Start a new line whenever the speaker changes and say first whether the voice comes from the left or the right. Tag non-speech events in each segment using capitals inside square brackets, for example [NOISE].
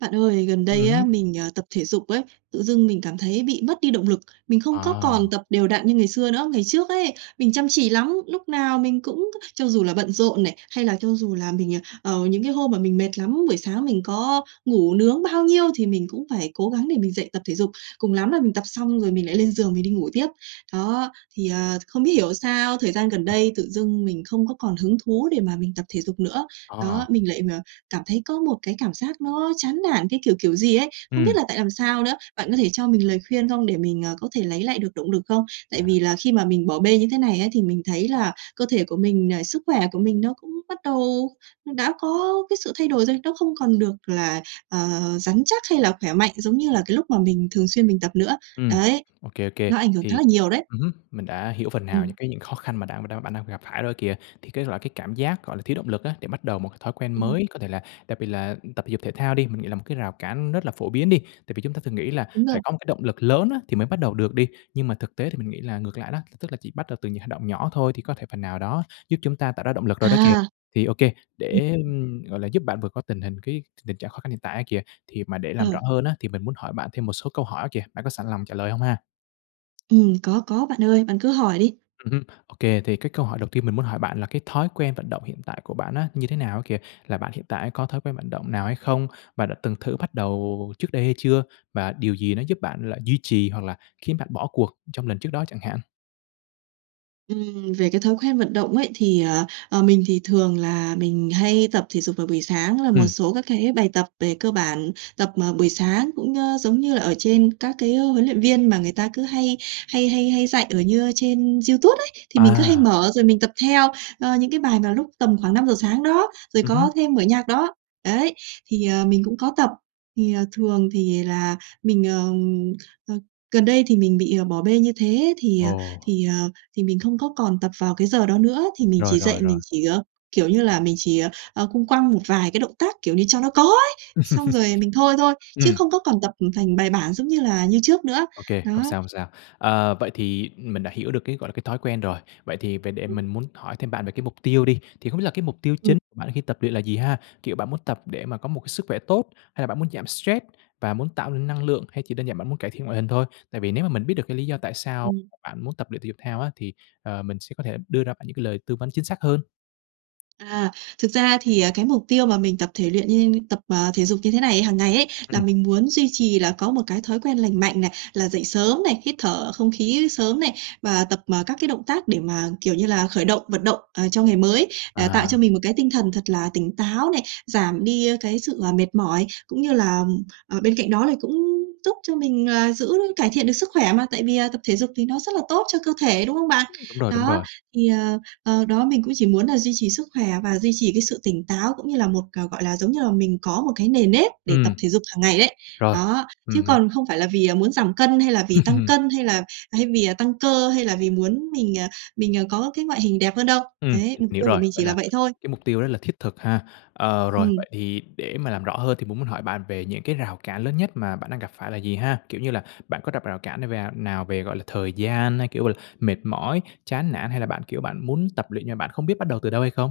right: Bạn ơi, gần
left: Ừm
right: đây á,
left: hứm.
right: mình, à, tập thể dục ấy, tự dưng mình cảm thấy bị mất đi động lực. Mình không có
left: À.
right: còn tập đều đặn như ngày xưa nữa. Ngày trước ấy, mình chăm chỉ lắm, lúc nào mình cũng c cho dù là bận rộn này hay là cho dù là mình, à, ờ, những cái hôm mà mình mệt lắm, buổi sáng mình có ngủ nướng bao nhiêu thì mình cũng phải cố gắng để mình dậy tập thể dục. Cùng lắm là
left: Ồ.
right: mình tập xong rồi mình lại lên giường mình đi ngủ tiếp. Đó, thì, ờ, không biết hiểu sao thời gian gần
left: Ừm.
right: đây tự dưng mình không còn hứng thú để mà mình tập thể dục nữa. Đó,
left: À.
right: mình lại, à, cảm thấy có một cái cảm giác nó chán nản, cái kiểu, kiểu gì ấy, không biết
left: Ừm.
right: là tại làm sao nữa. Bạn có thể cho mình lời khuyên không để mình, ờ, có thể lấy lại được động lực không? Tại
left: À.
right: vì là khi mà mình bỏ bê như thế này ấy thì mình thấy là cơ thể của mình, à, sức khỏe của mình nó cũng bắt đầu đã có cái sự thay đổi rồi, nó không còn được là, ờ, rắn chắc hay là khỏe mạnh giống như là cái lúc mà mình thường xuyên mình tập nữa.
left: Ừm,
right: Đấy,
left: OK, OK.
right: nó ảnh hưởng khá
left: Thì
right: là nhiều đấy.
left: ừm hứm, mình đã hiểu phần nào những
right: Ừm.
left: cái những khó khăn mà đang bạn đang phải gặp phải rồi kìa. Thì cái, gọi, cái cảm giác, gọi là, thiếu động lực á, để bắt đầu một cái thói quen
right: Ừm.
left: mới, có thể là đặc biệt là tập thể dục, thể thao đi, mình nghĩ là một cái rào cản rất là phổ biến đi. Tại vì chúng ta thường nghĩ là
right: Đúng
left: phải
right: rồi.
left: có một cái động lực lớn á, thì mới bắt đầu được đi. Nhưng mà thực tế thì mình nghĩ là ngược lại đó, t tức là chỉ bắt đầu từ những hành động nhỏ thôi thì có thể phần nào đó giúp chúng ta tạo ra động lực rồi đó kìa.
right: À!
left: Thì, OK,
right: Ừm,
left: để,
right: ừm.
left: gọi là, giúp bạn vượt qua tình hình cái t tình trạng khó khăn hiện tại á kìa, thì mà để làm rõ
right: Ờ.
left: hơn á thì mình muốn hỏi bạn thêm một số câu hỏi á kìa. Bạn có sẵn lòng trả lời hông ha?
right: Ừm, có, có bạn ơi, bạn cứ hỏi đi.
left: Ừm hứm. OK, thì cái câu hỏi đầu tiên mình muốn hỏi bạn là cái thói quen vận động hiện tại của bạn như thế nào á kìa? Là bạn hiện tại á có thói quen vận động nào hay không? Bạn đã từng thử bắt đầu trước đây hay chưa? Và điều gì nó giúp bạn là duy trì hoặc là khiến bạn bỏ cuộc trong lần trước đó chẳng hạn?
right: Ừm về cái thói quen vận động ấy thì, ờ, ờ, mình thì thường là mình hay tập thể dục vào buổi sáng là một
left: Ừm.
right: số các cái bài tập về cơ bản tập, ờ, buổi sáng cũng, ơ, giống như là ở trên các cái, ơ, huấn luyện viên mà người ta cứ hay hay hay hay dạy ở như trên YouTube ấy. Thì mình cứ hay
left: À.
right: mở, rồi mình tập theo, ơ, những cái bài mà lúc tầm khoảng 5:00 sáng đó, rồi
left: Ừm hứm.
right: có thêm mở nhạc đó. Đấy. Thì, ờ, mình cũng có tập, thì, ờ, thường thì là mình, mờ, a, gần đây thì mình bị, à, bỏ bê như thế thì,
left: Ồ.
right: ờ, thì, ờ, thì mình không có còn tập vào cái giờ đó nữa thì mình
left: Rồi,
right: chỉ
left: rồi,
right: dậy mình
left: rồi.
right: chỉ, ờ, kiểu như là, mình chỉ, ờ, ờ, cũng quăng một vài cái động tác kiểu như cho nó có ấy, xong
left: [CHUCKLES]
right: rồi mình thôi thôi, chứ
left: Ừm.
right: không có còn tập, ừm, thành bài bản, giống như là, như trước nữa.
left: OK, hông
right: Đó.
left: sao, hông sao. Ờ, vậy thì mình đã hiểu được cái, gọi là, cái thói quen rồi. Vậy thì về để mình
right: Ừm.
left: muốn hỏi thêm bạn về cái mục tiêu đi, thì không biết là cái mục tiêu
right: Ừm.
left: chính của bạn khi tập luyện là gì ha? Kiểu bạn muốn tập để mà có một cái sức khỏe tốt hay là bạn muốn giảm stress và muốn tạo nên năng lượng hay chỉ đơn giản bạn muốn cải thiện ngoại hình thôi? Tại vì nếu mà mình biết được cái lý do tại sao
right: Ừm.
left: bạn muốn tập luyện thể dục thao á thì, ờ, mình sẽ có thể đưa ra bạn những cái lời tư vấn chính xác hơn.
right: À, thực ra thì, à, cái mục tiêu mà mình tập thể luyện như tập, à, thể dục như thế này, hằng ngày ấy là
left: Ừm.
right: mình muốn duy trì là có một cái thói quen lành mạnh này, là dậy sớm này, hít thở không khí sớm này. Và tập, à, các cái động tác để mà, kiểu như là, khởi động, vận động, ờ, cho ngày mới, à, tạo cho
left: À.
right: mình một cái tinh thần thật là tỉnh táo này, giảm đi cái sự, à, mệt mỏi, cũng như là, ừm, ờ, bên cạnh đó lại cũng giúp cho mình, à, giữ cải thiện được sức khỏe mà, tại vì à tập thể dục thì nó rất là tốt cho cơ thể, đúng không bạn?
left: Ưm, đúng rồi, đúng
right: Đó,
left: rồi.
right: thì, ờ, ờ, đó, mình cũng chỉ muốn là duy trì sức khỏe và duy trì cái sự tỉnh táo, cũng như là một, à, gọi là, giống như là, mình có một cái nề nếp để tập
left: Ừm.
right: thể dục hằng ngày ấy.
left: Rồi.
right: Đó, chứ
left: Ừm, m
right: còn không phải là vì, à, muốn giảm cân, hay là vì tăng
left: [CHUCKLES]
right: cân hay là hay vì là tăng cơ hay là vì muốn mình, ờ, mình, ờ, có cái ngoại hình đẹp hơn đâu.
left: Ừm,
right: Đấy,
left: mình
right: mục
left: hiểu
right: tiêu của
left: rồi,
right: mình
left: vậy
right: chỉ là
left: là
right: vậy thôi.
left: cái mục tiêu rất là thiết thực ha. Ờ, rồi
right: Ừm.
left: vậy để mà làm rõ hơn thì mình muốn hỏi bạn về những cái rào cản lớn nhất mà bạn đang gặp phải là gì ha? Kiểu như là bạn có gặp rào cản n về nào về, gọi là, thời gian hay, kiểu, gọi là, mệt mỏi, chán nản hay là bạn, kiểu, bạn muốn tập luyện, nhưng mà bạn không biết bắt đầu từ đâu hay không?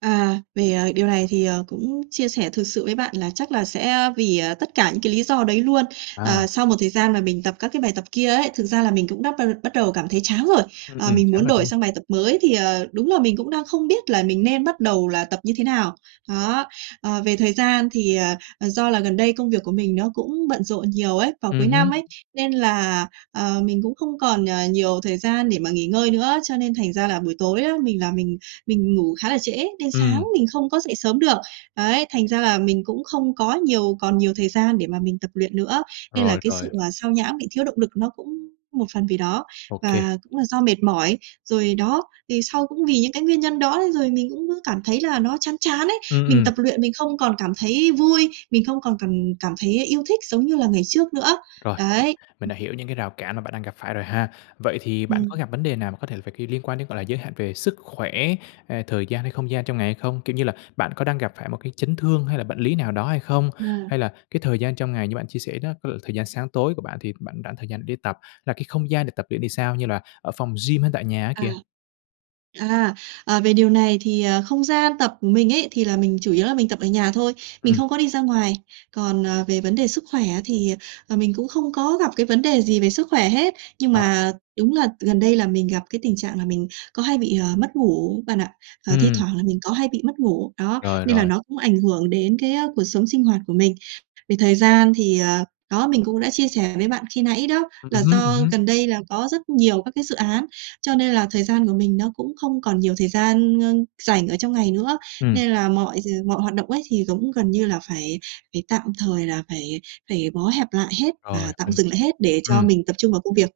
right: À, về, à, điều này thì, ờ, cũng chia sẻ thực sự với bạn là chắc là sẽ, à, vì, ờ, tất cả những cái lý do đấy luôn. Ờ,
left: À.
right: sau một thời gian mà mình tập các cái bài tập kia ấy, thực ra là mình cũng đắp bờ bắt đầu cảm thấy chán rồi.
left: Ừm,
right: Ờ,
left: ừm,
right: mình
left: chán
right: muốn
left: rồi, đúng
right: đổi
left: hông?
right: sang bài tập mới thì, ờ, đúng là mình cũng đang không biết là mình nên bắt đầu là tập như thế nào. Đó. Ờ, về thời gian thì, à, ờ, do là gần đây công việc của mình nó cũng bận rộn nhiều ấy, vào
left: Ừm
right: cuối năm
left: hứm.
right: ấy, nên là, ờ, mình cũng không còn nh nhiều thời gian để mà nghỉ ngơi nữa. Cho nên thành ra là buổi tối á mình là mình mình ngủ khá là trễ nên sáng
left: Ừm.
right: mình không có dậy sớm được. Ấy, thành ra là mình cũng không có nhiều còn nhiều thời gian để mà mình tập luyện nữa. Nên là
left: Rồi,
right: cái
left: rồi.
right: sự, ờ, xao nhãng, bị thiếu động lực nó cũng một phần vì đó
left: Ô kê.
right: và cũng là do mệt mỏi, rồi đó. Thì sau cũng vì những cái nguyên nhân đó nên rồi mình cũng cứ cảm thấy là nó chán chán ấy.
left: Ừm,
right: Mình
left: ừm.
right: tập luyện mình không còn cảm thấy vui, mình không còn cảm cảm thấy yêu thích giống như là ngày trước nữa.
left: Rồi, [UNINTELLIGIBLE]
right: Đấy.
left: mình đã hiểu những cái rào cản mà bạn đang gặp phải rồi ha. Vậy thì bạn có
right: Ừm.
left: gặp vấn đề nào mà có thể phải, kiểu, liên quan đến, gọi là, giới hạn về sức khỏe, hay là thời gian, hay không gian trong ngày hay không? Kiểu như là, bạn có đang gặp phải một cái chấn thương hay là bệnh lý nào đó hay không?
right: À.
left: Hay là cái thời gian trong ngày như bạn chia sẻ, cái lượng thời gian sáng tối của bạn thì bạn rảnh thời gian để đi tập, là cái không gian để tập luyện thì sao, như là ở phòng gym hay tại nhà á
right: À.
left: kìa?
right: À, ờ, về điều này thì, ờ, không gian tập mình ấy thì là mình chủ yếu là mình tập ở nhà thôi, mình
left: Ừm.
right: không có đi ra ngoài. Còn, ờ, về vấn đề sức khỏe á thì, ờ, mình cũng không có gặp cái vấn đề gì về sức khỏe hết. Nhưng
left: Ờ.
right: mà đúng là t gần đây là mình gặp cái tình trạng là mình có hay bị, ờ, mất ngủ bạn ạ. Và, thi
left: Ừm.
right: thoảng là mình có hay bị mất ngủ, đó,
left: Rồi,
right: nên là
left: rồi.
right: nó cũng ảnh hưởng đến cái, á, cuộc sống sinh hoạt của mình. Vì thời gian thì, ờ, đó mình cũng đã chia sẻ với bạn khi nãy đó
left: Ừm
right: là
left: hứm, ừm
right: do
left: hứm.
right: gần đây là có rất nhiều các cái dự án, cho nên là thời gian của mình nó cũng không còn nhiều thời gian, ơ, rảnh ở trong ngày nữa. Nên
left: Ừm.
right: là mọi d mọi hoạt động ấy thì, giống gần như là, phải phải tạm thời, là phải phải bó hẹp lại hết
left: Rồi
right: và tạm
left: mình
right: dừng lại hết để cho
left: ừm,
right: mình tập trung vào công việc.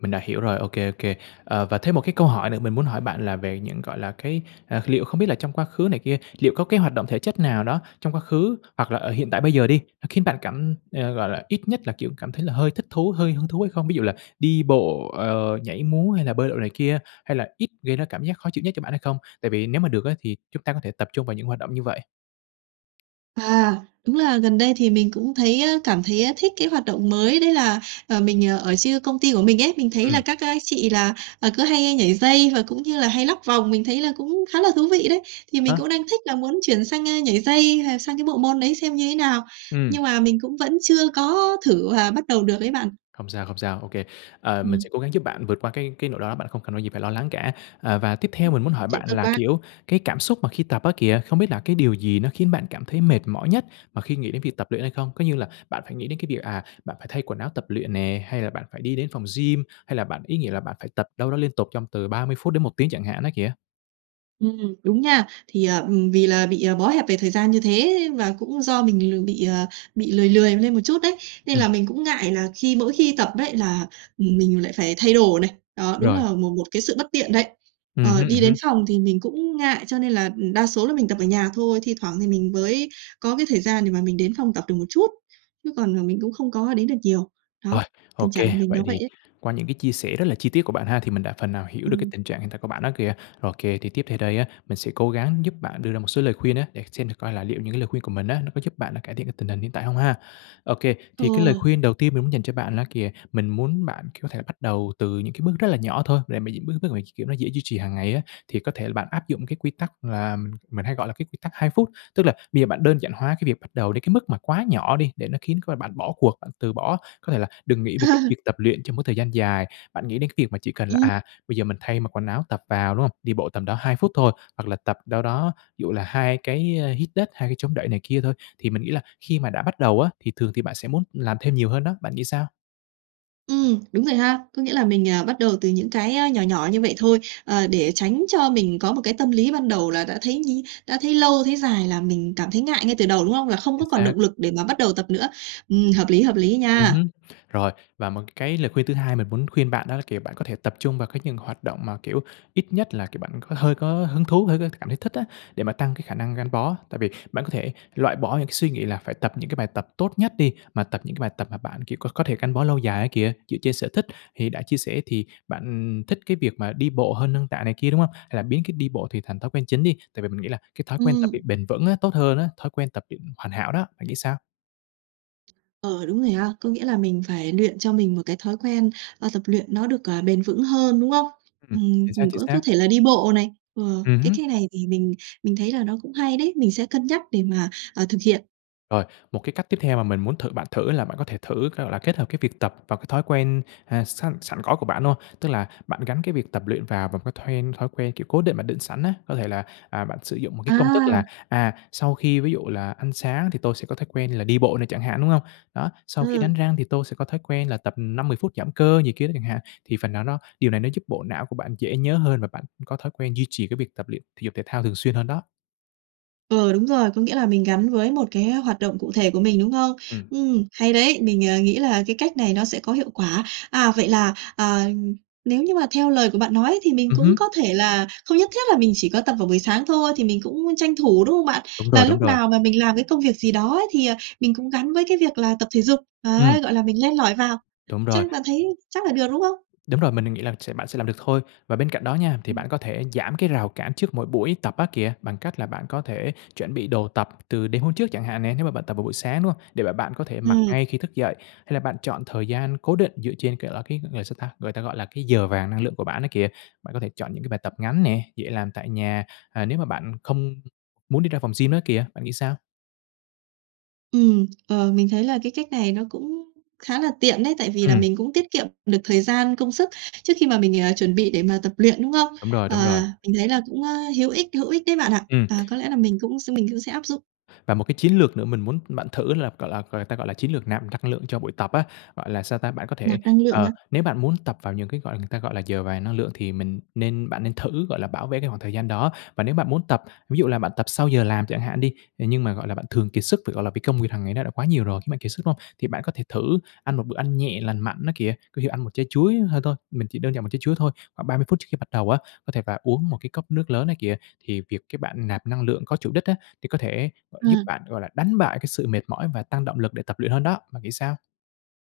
left: mình đã hiểu rồi. Ô kê, ô kê. Ờ, và thêm một cái câu hỏi nữa mình muốn hỏi bạn là về những, gọi là, cái, à, liệu không biết là trong quá khứ này kia, liệu có cái hoạt động thể chất nào đó trong quá khứ hoặc là ở hiện tại bây giờ đi, nó khiến bạn cảm ờ, gọi là, ít nhất là, kiểu, cảm thấy là hơi thích thú, hơi hứng thú hay không? Ví dụ là đi bộ, ờ, nhảy múa hay là bơi lội này kia, hay là ít gây ra cảm giác khó chịu nhất cho bạn hay không? Tại vì nếu mà được á thì chúng ta có thể tập trung vào những hoạt động như vậy.
right: À, đúng là gần đây thì mình cũng thấy, a, cảm thấy thích cái hoạt động mới đấy là, ờ, mình ở chia công ty của mình ấy, mình thấy là
left: Ừm.
right: các, a, chị là, à, cứ hay nhảy dây và cũng như là hay lắc vòng, mình thấy là cũng khá là thú vị đấy. Thì
left: À
right: mình
left: há.
right: cũng đang thích là muốn chuyển sang, a, nhảy dây hay sang cái bộ môn đấy xem như thế nào, nhưng
left: Ừm.
right: mà mình cũng vẫn chưa có thử và bắt đầu được ấy bạn.
left: Không sao, không sao, ô kê. À, mình
right: Ừm.
left: sẽ cố gắng giúp bạn vượt qua cái cái nỗi lo đó bạn không cần có gì phải lo lắng cả. Ờ, và tiếp theo
right: Ừm,
left: mình muốn hỏi
right: chuyện
left: bạn
right: tốt
left: là,
right: quá.
left: kiểu, cái cảm xúc mà khi tập á kìa, không biết là cái điều gì nó khiến bạn cảm thấy mệt mỏi nhất mà khi nghĩ đến việc tập luyện hay không? Có như là bạn phải nghĩ đến cái việc, à, bạn phải thay quần áo tập luyện nè, hay là bạn phải đi đến phòng gym, hay là bạn, ý nghĩa là, bạn phải tập đâu đó liên tục trong từ 30 phút đến 1 tiếng chẳng hạn á kìa?
right: Ừm, đúng nha. Thì, ờ, ừm, vì là bị, à, bó hẹp về thời gian như thế và cũng do mình l bị, ờ, bị lười lười lên một chút đấy, nên
left: Ừm.
right: là mình cũng ngại là khi mỗi khi tập ấy là, ừm, mình lại phải thay đồ này, đó, đúng
left: Rồi.
right: là một một cái sự bất tiện, đấy.
left: Ừm
right: Ờ,
left: hứm, ừm
right: đi đến
left: hứm.
right: phòng thì mình cũng ngại cho nên là, ừ, đa số là mình tập ở nhà thôi, thi thoảng thì mình mới có cái thời gian để mà mình đến phòng tập được một chút, chứ còn, à, mình cũng không có đến được nhiều.
left: Rồi,
right: Đó,
left: ô
right: tình trạng
left: kê,
right: của mình
left: vậy
right: nó vậy
left: thì
right: ấy.
left: qua những cái chia sẻ rất là chi tiết của bạn ha, thì mình đã phần nào hiểu được cái
right: Ừm.
left: tình trạng hiện tại của bạn á kìa. Ô kê, thì tiếp theo đây á, mình sẽ cố gắng giúp bạn đưa ra một số lời khuyên á, để xem thử coi là liệu những cái lời khuyên của mình á nó có giúp bạn là cải thiện cái tình hình hiện tại hông ha. Ô kê,
right: Ờ.
left: thì cái lời khuyên đầu tiên mình muốn dành cho bạn đó kìa, mình muốn bạn, kiểu, có thể là bắt đầu từ những cái bước rất là nhỏ thôi, để mà những bước bước mà, kiểu, nó dễ duy trì hàng ngày á, thì có thể là bạn áp dụng cái quy tắc là mình mình hay gọi là cái quy tắc 2 phút. Tức là bây giờ bạn đơn giản hóa cái việc bắt đầu đến cái mức mà quá nhỏ đi để nó khiến cho bạn bỏ cuộc, bạn từ bỏ, có thể là đừng nghĩ về cái việc
right: À!
left: tập luyện trong một thời gian dài. Bạn nghĩ đến cái việc mà chỉ cần là,
right: Ừm.
left: à, bây giờ mình thay mặc quần áo tập vào, đúng không? Đi bộ tầm đâu 2 phút thôi, hoặc là tập đâu đó, ví dụ là 2 cái, a, hít đất, 2 cái chống đẩy này kia thôi. Thì mình nghĩ là khi mà đã bắt đầu á, thì thường thì bạn sẽ muốn làm thêm nhiều hơn đó. Bạn nghĩ sao?
right: Ừm, đúng rồi ha. Có nghĩa là mình, à, bắt đầu từ những cái, á, nhỏ nhỏ như vậy thôi. Ờ, để tránh cho mình có một cái tâm lý ban đầu là đã thấy nhi đã thấy lâu, thấy dài là mình cảm thấy ngại ngay từ đầu, đúng không? Là không
left: Chính
right: có còn
left: xác.
right: động lực để mà bắt đầu tập nữa. Ừm, hợp lý, hợp lý
left: Ừm
right: nha.
left: hứm. Rồi, và một cái lời khuyên thứ hai mình muốn khuyên bạn đó là, kiểu, bạn có thể tập trung vào cái những hoạt động mà, kiểu, ít nhất là, kiểu, bạn có hơi có hứng thú, hơi có cảm thấy thích á, để mà tăng cái khả năng gắn bó. Tại vì bạn có thể loại bỏ những cái suy nghĩ là phải tập những cái bài tập tốt nhất đi, mà tập những cái bài tập mà bạn, kiểu, có có thể gắn bó lâu dài ấy kìa, dựa trên sở thích. Thì đã chia sẻ thì bạn, ừm, thích cái việc mà đi bộ hơn nâng tạ này kia, đúng hông? Hay là biến cái đi bộ thì thành thói quen chính đi, tại vì mình nghĩ là cái thói quen tập
right: Ừm.
left: luyện bền vững á, tốt hơn á, thói quen tập luyện hoàn hảo đó. Bạn nghĩ sao?
right: Ờ, đúng rồi ha. Có nghĩa là mình phải luyện cho mình một cái thói quen, ơ, tập luyện nó được, ờ, bền vững hơn, đúng không?
left: Ừm,
right: Ừm,
left: chính xác,
right: mình
left: chính
right: cũng có
left: xác.
right: thể là đi bộ này, ờ,
left: Ừm
right: cái
left: hứm.
right: cái này thì mình mình thấy là nó cũng hay đấy, mình sẽ cân nhắc để mà, ờ, thực hiện.
left: Rồi, một cái cách tiếp theo mà mình muốn thử bạn thử là bạn có thể thử, gọi là, kết hợp cái việc tập vào cái thói quen, à, săn sẵn có của bạn, đúng hông? Tức là bạn gắn cái việc tập luyện và vào cái then thói quen, kiểu, cố định mà định sẵn á. Có thể là, à, bạn sử dụng một cái công thức là,
right: À!
left: à, sau khi, ví dụ là "ăn sáng thì tôi sẽ có thói quen là đi bộ" này chẳng hạn, đúng hông? Đó, "sau khi
right: Ừ.
left: đánh răng thì tôi sẽ có thói quen là tập, ừm, 5-10 phút giảm cơ" gì kia đó chẳng hạn, thì phần nào nó điều này nó giúp bộ não của bạn dễ nhớ hơn và bạn cũng có thói quen duy trì cái việc tập luyện thể dục thể thao thường xuyên hơn đó.
right: Ờ, đúng rồi, có nghĩa là mình gắn với một cái hoạt động cụ thể của mình, đúng không?
left: Ừm.
right: Ừm, hay đấy! Mình, ờ, nghĩ là cái cách này nó sẽ có hiệu quả. À, vậy là, à, nếu như mà theo lời của bạn nói, thì mình
left: Ừm
right: cũng
left: hứm.
right: có thể là không nhất thiết là mình chỉ có tập vào buổi sáng thôi, thì mình cũng tranh thủ, đúng không bạn?
left: Đúng
right: Là
left: rồi, đúng
right: lúc
left: rồi.
right: nào mà mình làm cái công việc gì đó ấy, thì, à, mình cũng gắn với cái việc là tập thể dục.
left: Ừm.
right: Đấy, gọi là mình len lỏi vào.
left: Đúng rồi.
right: Chắc bạn thấy chắc là được, đúng không?
left: Đúng rồi, mình đang nghĩ là sẽ bạn sẽ làm được thôi. Và bên cạnh đó nha, thì
right: Ừm.
left: bạn có thể giảm cái rào cản trước mỗi buổi tập á kìa, bằng cách là bạn có thể chuẩn bị đồ tập từ đêm hôm trước chẳng hạn nè, nếu mà bạn tập vào buổi sáng, đúng hông? Để mà bạn có thể mặc
right: Ừm.
left: ngay khi thức dậy, hay là bạn chọn thời gian cố định dựa trên, kiểu là, cái gọi sao ta, người ta gọi là cái giờ vàng năng lượng của bạn á kìa. Bạn có thể chọn những cái bài tập ngắn nè, dễ làm tại nhà, à, nếu mà bạn không muốn đi ra phòng gym á kìa, bạn nghĩ sao?
right: Ừm, ờ, mình thấy là cái cách này nó cũng khá là tiện đấy. Tại vì là
left: Ừm.
right: mình cũng tiết kiệm được thời gian, công sức trước khi mà mình, ờ, chuẩn bị để mà tập luyện, đúng không?
left: Đúng rồi, đúng rồi.
right: Ờ, mình thấy là cũng, ơ, hữu ích hữu ích đấy bạn ạ,
left: Ừm.
right: và có lẽ là mình cũng s mình cũng sẽ áp dụng.
left: Và một cái chiến lược nữa mình muốn bạn thử là, gọi là người ta gọi là chiến lược nạm năng lượng cho buổi tập á, gọi là, sao ta, bạn có thể,
right: Nạp năng lượng
left: ờ,
right: hả?
left: nếu bạn muốn tập vào những cái gọi người ta gọi là giờ vàng năng lượng thì mình nên bạn nên thử, gọi là, bảo vệ cái khoảng thời gian đó. Và nếu bạn muốn tập, ví dụ là bạn tập sau giờ làm chẳng hạn đi, à, nhưng mà, gọi là, bạn thường kiệt sức vì, gọi là, bị công việc hàng ngày nó đã quá nhiều rồi khiến bạn kiệt sức, đúng không? Thì bạn có thể thử ăn một bữa ăn nhẹ lành mạnh á kìa, có thể ăn một trái chuối hơn thôi, mình chỉ đơn giản một trái chuối thôi, khoảng 30 phút trước khi bắt đầu á, có thể và uống một cái cốc nước lớn á kìa, thì việc cái bạn nạp năng lượng có chủ đích á, thì có thể gọi giúp
right: À.
left: bạn, gọi là, đánh bại cái sự mệt mỏi và tăng động lực để tập luyện hơn đó. Bạn nghĩ sao?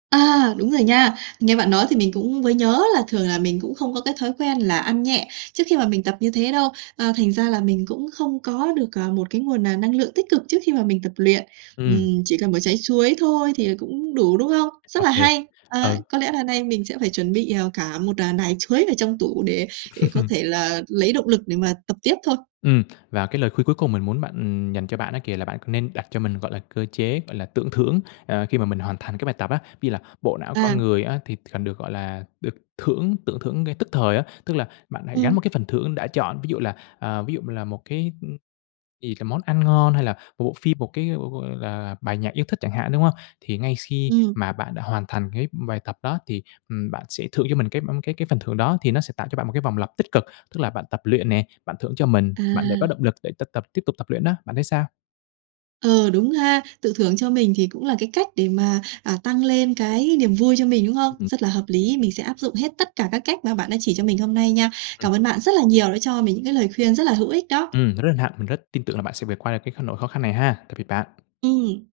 right: À, đúng rồi nha. Nghe bạn nói thì mình cũng mới nhớ là thường là mình cũng không có cái thói quen là ăn nhẹ trước khi mà mình tập như thế đâu, ờ, thành ra là mình cũng không có được, ờ, một cái nguồn n năng lượng tích cực trước khi mà mình tập luyện.
left: Ừm.
right: Ừm, chỉ cần một trái chuối thôi thì cũng đủ, đúng không?
left: Ô
right: Rất là
left: kê.
right: hay!
left: Ừ.
right: À, có lẽ là nay mình sẽ phải chuẩn bị, ờ, cả một, à, nải chuối vào trong tủ để để có
left: [CHUCKLES]
right: thể là lấy động lực để mà tập tiếp thôi.
left: Ừm, và cái lời khuyên cuối cùng mình muốn bạn, ừm dành cho bạn á kìa, là bạn nên đặt cho mình, gọi là, cơ chế, gọi là, tự thưởng, à, khi mà mình hoàn thành cái bài tập á. Ví dụ là bộ não con
right: À.
left: người á, thì cần được, gọi là, được thưởng, tự thưởng ngay tức thời á. Tức là bạn hãy gắn
right: Ừm.
left: một cái phần thưởng đã chọn, ví dụ là, à, ví dụ là một cái, ưm thì cái món ăn ngon hay là một bộ phim, một cái b b là bài nhạc yêu thích chẳng hạn, đúng không? Thì ngay s khi
right: Ừm.
left: mà bạn đã hoàn thành cái bài tập đó thì, ừm, bạn sẽ thưởng cho mình cái b cái cái phần thưởng đó, thì nó sẽ tạo cho bạn một cái vòng lặp tích cực, tức là bạn tập luyện nè, bạn thưởng cho mình, bạn để có
right: À.
left: động lực để t tập tiếp tục tập luyện đó. Bạn thấy sao?
right: Ừ, đúng ha, tự thưởng cho mình thì cũng là cái cách để mà, à, tăng lên cái niềm vui cho mình, đúng không?
left: Ừm.
right: Rất là hợp lý. Mình sẽ áp dụng hết tất cả các cách mà các bạn đã chỉ cho mình hôm nay nha.
left: Ừm.
right: Cảm ơn bạn rất là nhiều đã cho mình những cái lời khuyên rất là hữu ích đó.
left: Ừm, rất hân hạnh, mình rất tin tưởng là bạn sẽ vượt qua được cái kh nỗi khó khăn này ha. Tạm biệt bạn.
right: Ừm.